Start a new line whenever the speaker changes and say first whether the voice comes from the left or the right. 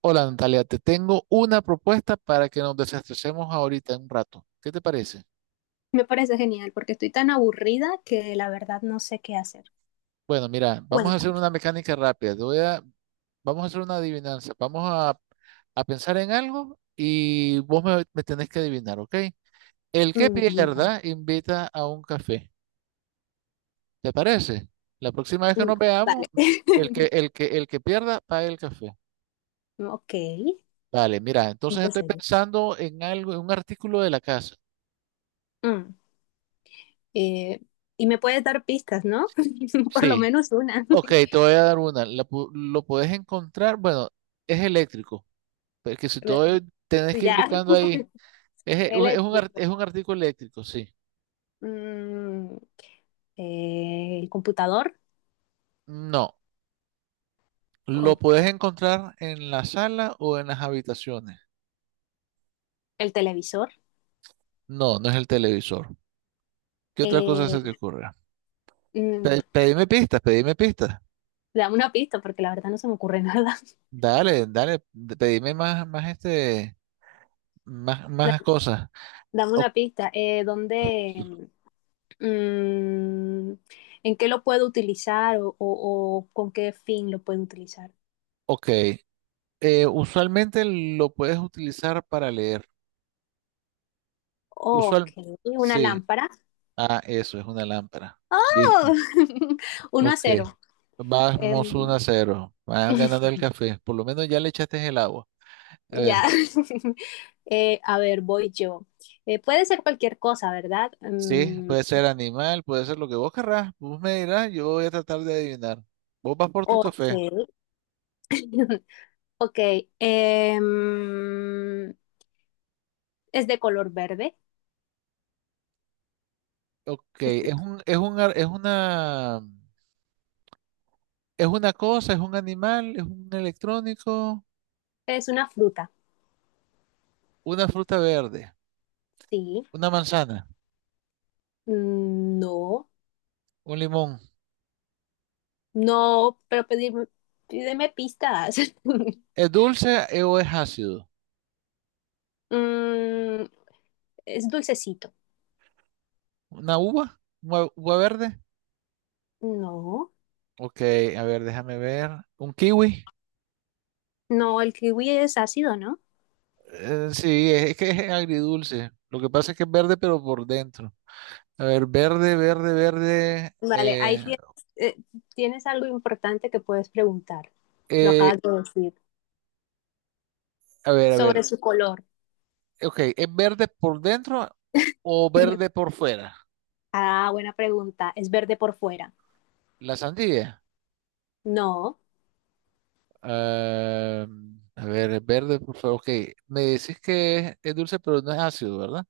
right: Hola Natalia, te tengo una propuesta para que nos desestresemos ahorita en un rato. ¿Qué te parece?
left: Me parece genial porque estoy tan aburrida que la verdad no sé qué hacer.
right: Bueno, mira, vamos a hacer
left: Cuéntame.
right: una mecánica rápida. Vamos a hacer una adivinanza. A pensar en algo y me tenés que adivinar, ¿ok? El que
left: Mm, vale.
right: pierda invita a un café. ¿Te parece? La próxima vez que
left: Mm,
right: nos
left: vale.
right: veamos, el que, el que, el que pierda paga el café.
left: Ok,
right: Vale, mira, entonces estoy
left: empecemos.
right: pensando en algo, en un artículo de la casa.
left: Mm, eh, y me puedes dar pistas, ¿no? Por lo
right: Sí.
left: menos una.
right: Ok, te voy a dar una. Lo puedes encontrar, bueno, es eléctrico, porque si
left: A ver.
right: todo el- tenés que ir
left: Ya.
right: buscando ahí, es, e- un- es un, ar-
left: Eléctrico.
right: es un artículo eléctrico, sí.
left: Mm, el computador.
right: No, lo
left: Ok.
right: puedes encontrar en la sala o en las habitaciones.
left: El televisor.
right: No, no es el televisor. ¿Qué otra
left: Eh,
right: cosa se te ocurra?
left: mm,
right: Pedime pistas, pedime pistas.
left: Dame una pista porque la verdad no se me ocurre nada.
right: Dale, pedime más, más este, más, más
left: Da-
right: cosas.
left: Dame
right: O-
left: una pista. Mm, ¿En qué lo puedo utilizar o con qué fin lo puedo utilizar?
right: ok, usualmente lo puedes utilizar para leer.
left: Ok,
right: Usual,
left: una
right: sí.
left: lámpara.
right: Ah, eso, es una lámpara. Listo.
left: ¡Oh! Uno a
right: Ok.
left: cero.
right: Vamos
left: Em,
right: 1 a cero. Van ganando el café. Por lo menos ya le echaste el agua. A
left: ya.
right: ver.
left: A ver, voy yo. Puede ser cualquier cosa, ¿verdad?
right: Sí,
left: Mm,
right: puede ser animal, puede ser lo que vos querrás. Vos me dirás, yo voy a tratar de adivinar. Vos vas por tu
left: ok.
right: café.
left: Ok. em, es de color verde. Es,
right: Es una, es una cosa, es un animal, es un electrónico,
left: es una fruta.
right: una fruta verde,
left: Sí.
right: una manzana,
left: Mm, no.
right: un limón.
left: No, pero pídeme pistas.
right: ¿Es dulce o es ácido?
left: Mm, es dulcecito.
right: ¿Una uva? ¿Una uva verde?
left: No,
right: Ok, a ver, déjame ver. ¿Un kiwi?
left: no, el kiwi es ácido, ¿no?
right: Sí, es que es agridulce. Lo que pasa es que es verde, pero por dentro. A ver, verde, verde, verde.
left: Vale, ahí tienes, eh, tienes algo importante que puedes preguntar. Lo
right: Eh,
left: acabas de decir.
right: a ver, a ver.
left: Sobre su color.
right: Ok, ¿es verde por dentro o verde por fuera?
left: Ah, buena pregunta. ¿Es verde por fuera?
right: La sandía.
left: No.
right: Ah, a ver, es verde por fuera. Ok, me decís que es dulce, pero no es ácido, ¿verdad?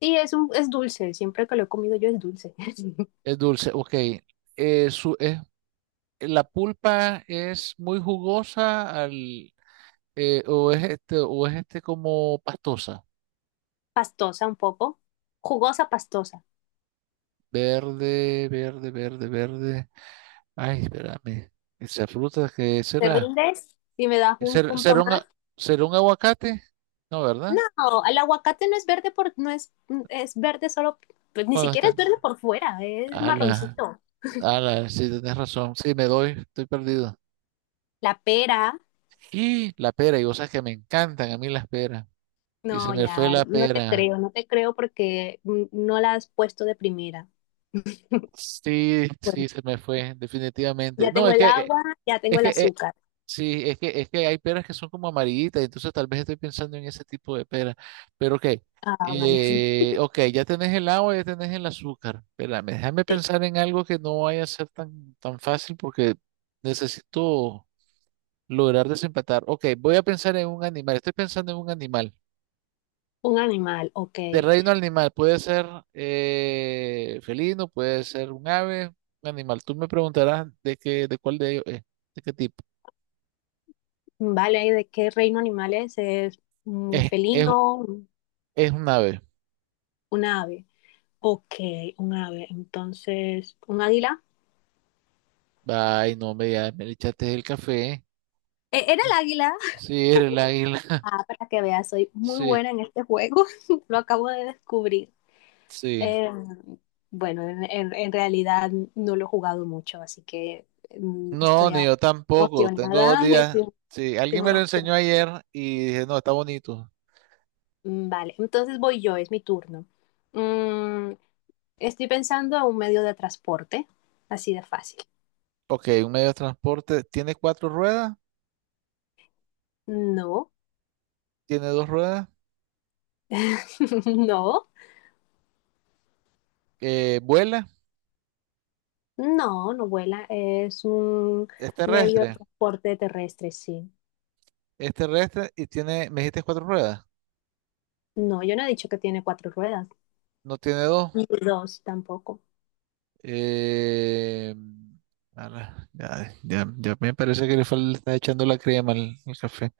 left: Sí, es dulce. Siempre que lo he comido yo es dulce.
right: Es dulce, ok. Eh, su, es- la pulpa es muy jugosa al, o es este como pastosa,
left: Pastosa un poco. Jugosa, pastosa.
right: verde, verde, verde, verde. ay, espérame. Esa fruta, ¿qué
left: ¿Te
right: será?
left: rindes? Y me das un
right: ¿Será,
left: punto
right: será un,
left: más.
right: a- Será un aguacate? No, ¿verdad?
left: No, el aguacate no es, es verde solo, pues ni
right: Cuando
left: siquiera
right: está.
left: es verde por fuera, es
right: Ala,
left: marroncito.
right: ala, sí, tenés razón. Sí, me doy, estoy perdido.
left: La pera,
right: Y la pera, y vos sabes que me encantan a mí las peras. Y se
left: no,
right: me fue
left: ya,
right: la
left: no te
right: pera.
left: creo, no te creo porque no la has puesto de primera.
right: Sí,
left: Bueno,
right: sí, se me fue, definitivamente.
left: ya
right: No,
left: tengo el agua, ya tengo
right: es
left: el
right: que
left: azúcar.
right: Sí, es que hay peras que son como amarillitas, entonces tal vez estoy pensando en ese tipo de pera. Pero ok,
left: Ah, vale.
right: ok, ya tenés el agua, ya tenés el azúcar. Espérame, déjame
left: Sí.
right: pensar en algo que no vaya a ser tan fácil porque necesito lograr desempatar. Ok, voy a pensar en un animal, estoy pensando en un animal.
left: Un animal, ok.
right: De reino animal, puede ser felino, puede ser un ave, un animal. Tú me preguntarás de cuál de ellos es, de qué tipo.
left: Vale, ¿de qué reino animal es? ¿Es un
right: Es, es,
left: felino,
right: es un ave.
left: un ave? Ok, un ave. Entonces, ¿un águila?
right: Ay, no, me, ya me le echaste el café.
left: ¿Era el águila?
right: Sí, eres el águila.
left: Ah, para que veas, soy muy
right: Sí,
left: buena en este juego. Lo acabo de descubrir.
right: sí.
left: Eh, bueno, en realidad no lo he jugado mucho, así que mm,
right: No,
left: estoy
right: ni
left: a-
right: yo tampoco. Tengo dos
left: emocionada. Estoy,
right: días.
left: estoy
right: Sí, alguien
left: muy
right: me lo
left: emocionada.
right: enseñó ayer y dije, no, está bonito.
left: Mm, vale, entonces voy yo, es mi turno. Mm, Estoy pensando a un medio de transporte, así de fácil.
right: Ok, un medio de transporte. Tiene cuatro ruedas,
left: No,
right: tiene dos ruedas,
left: no,
right: vuela,
left: no, no vuela. Es un
right: es
left: medio de
right: terrestre,
left: transporte terrestre, sí.
right: me dijiste cuatro ruedas,
left: No, yo no he dicho que tiene cuatro ruedas.
right: no tiene dos.
left: Ni dos tampoco.
right: Eh, ala, ya me parece que le está echando la crema al café.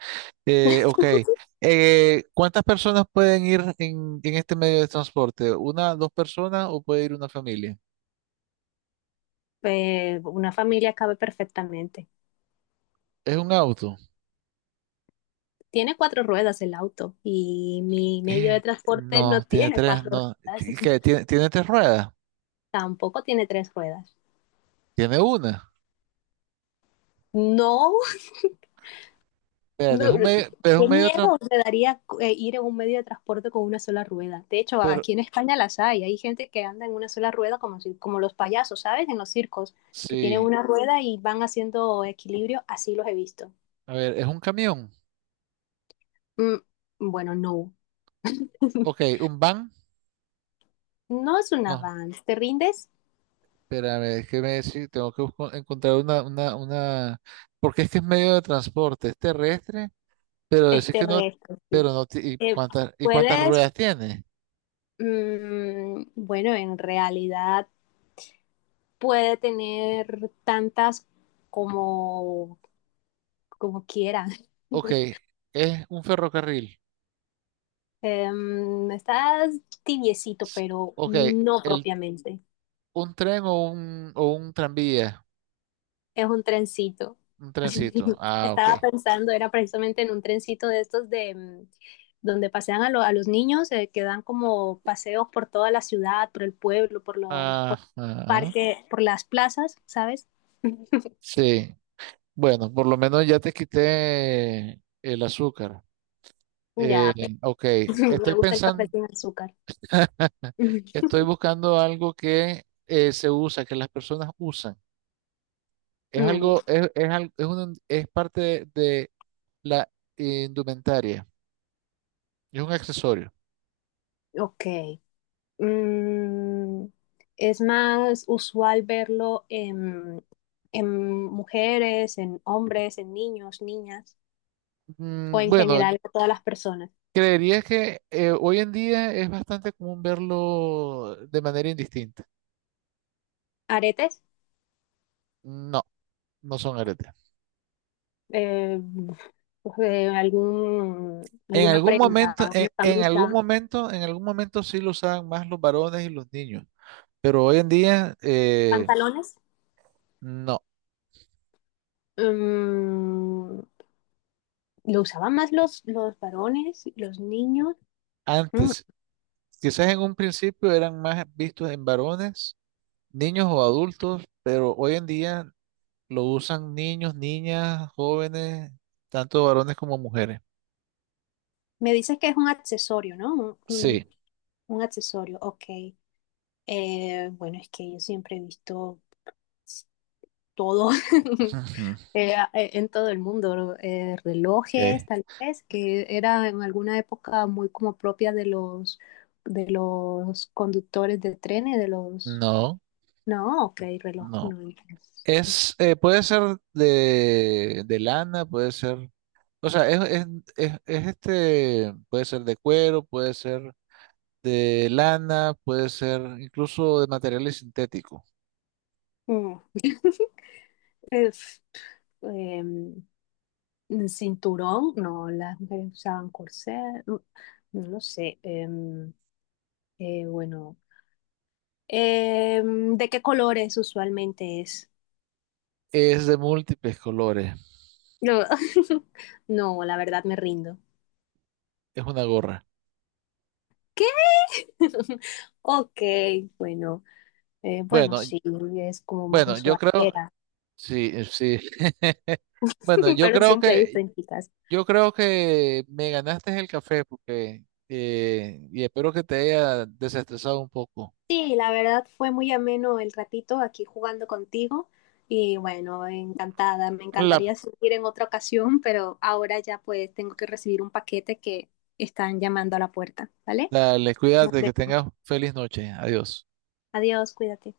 right: Ok. ¿Cuántas personas pueden ir en este medio de transporte? ¿Una, dos personas o puede ir una familia?
left: Una familia cabe perfectamente.
right: ¿Es un auto?
left: Tiene cuatro ruedas el auto y mi medio de transporte no
right: No, tiene
left: tiene
right: tres,
left: cuatro
right: no.
left: ruedas,
right: ¿Ti- qué? Tiene tres ruedas?
left: tampoco tiene tres ruedas.
right: Tiene una.
left: No,
right: Espérate,
left: no,
right: pero es un
left: qué
right: medio de
left: miedo
right: transporte.
left: me daría ir en un medio de transporte con una sola rueda. De hecho,
right: Pero,
left: aquí en España las hay, hay gente que anda en una sola rueda como, como los payasos, ¿sabes? En los circos, que tienen
right: sí,
left: una rueda y van haciendo equilibrio, así los he visto.
right: a ver, ¿es un camión?
left: Mm, bueno, no.
right: Ok, ¿un van?
left: No es un
right: No,
left: avance, te rindes
right: espérame, es que tengo que encontrar una, porque es que es medio de transporte, es terrestre, pero decir
left: este
right: que no,
left: reto, sí.
right: pero no,
left: Eh,
right: y cuántas
left: puedes,
right: ruedas tiene?
left: bueno, en realidad puede tener tantas como, como quiera.
right: Ok, es un ferrocarril.
left: Em, estás tibiecito,
right: S-
left: pero
right: Ok,
left: no
right: el,
left: propiamente.
right: un tren o o un tranvía,
left: Es un trencito.
right: un trencito. Ah, ok.
left: Estaba pensando, era precisamente en un trencito de estos de donde pasean a, a los niños, que dan como paseos por toda la ciudad, por el pueblo, por los por
right: Ajá,
left: parques, por las plazas, ¿sabes?
right: sí. Bueno, por lo menos ya te quité el azúcar.
left: Ya, pero
right: Eh, ok,
left: me
right: estoy
left: gusta el café
right: pensando,
left: sin azúcar.
right: estoy buscando algo que se usa, que las personas usan. Es
left: Mm,
right: algo, es, al- es, un- Es parte de la indumentaria, es un accesorio.
left: ok. Mm, es más usual verlo en mujeres, en hombres, en niños, niñas, o
right: Mm,
left: en
right: Bueno,
left: general a todas las personas.
right: Creería que hoy en día es bastante común verlo de manera indistinta.
left: Aretes,
right: No, no son aretes.
left: eh, pues, algún,
right: En
left: alguna
right: algún momento,
left: prenda, una
right: en algún
left: camisa,
right: momento, en algún momento sí lo usaban más los varones y los niños, pero hoy en día
left: pantalones.
right: no.
left: Mm, lo usaban más los varones, los niños. Mm,
right: Antes, quizás en un principio eran más vistos en varones, niños o adultos, pero hoy en día lo usan niños, niñas, jóvenes, tanto varones como mujeres.
left: me dices que es un accesorio, ¿no?
right: Sí.
left: Un accesorio, ok. Bueno, es que yo siempre he visto pues, todo.
right: Ujú.
left: Eh, en todo el mundo, ¿no?
right: Ok.
left: Relojes tal vez, que era en alguna época muy como propia de los conductores de trenes, de los...
right: No,
left: No, ok, reloj,
right: no.
left: no entonces.
right: Es, puede ser de lana, puede ser, o sea, es este, puede ser de cuero, puede ser de lana, puede ser incluso de materiales sintéticos.
left: Mm. Es, em, Cinturón, no, las mujeres usaban corset, no, no lo sé. Bueno, ¿de qué colores usualmente es?
right: Es de múltiples colores,
left: No, no, la verdad me rindo.
right: es una gorra.
left: Ok, bueno, bueno,
right: Bueno, y-
left: sí, es como más
right: bueno, yo
left: usual
right: creo,
left: era,
right: sí, sí. Bueno, yo
left: pero
right: creo
left: siempre hay visto
right: que,
left: en chicas.
right: yo creo que me ganaste el café porque, y espero que te haya desestresado un poco.
left: Sí, la verdad fue muy ameno el ratito aquí jugando contigo y bueno, encantada. Me
right: La
left: encantaría seguir en otra ocasión, pero ahora ya pues tengo que recibir un paquete que están llamando a la puerta, ¿vale?
right: dale,
left: Nos
right: cuídate, que
left: vemos.
right: tengas feliz noche. Adiós.
left: Adiós, cuídate.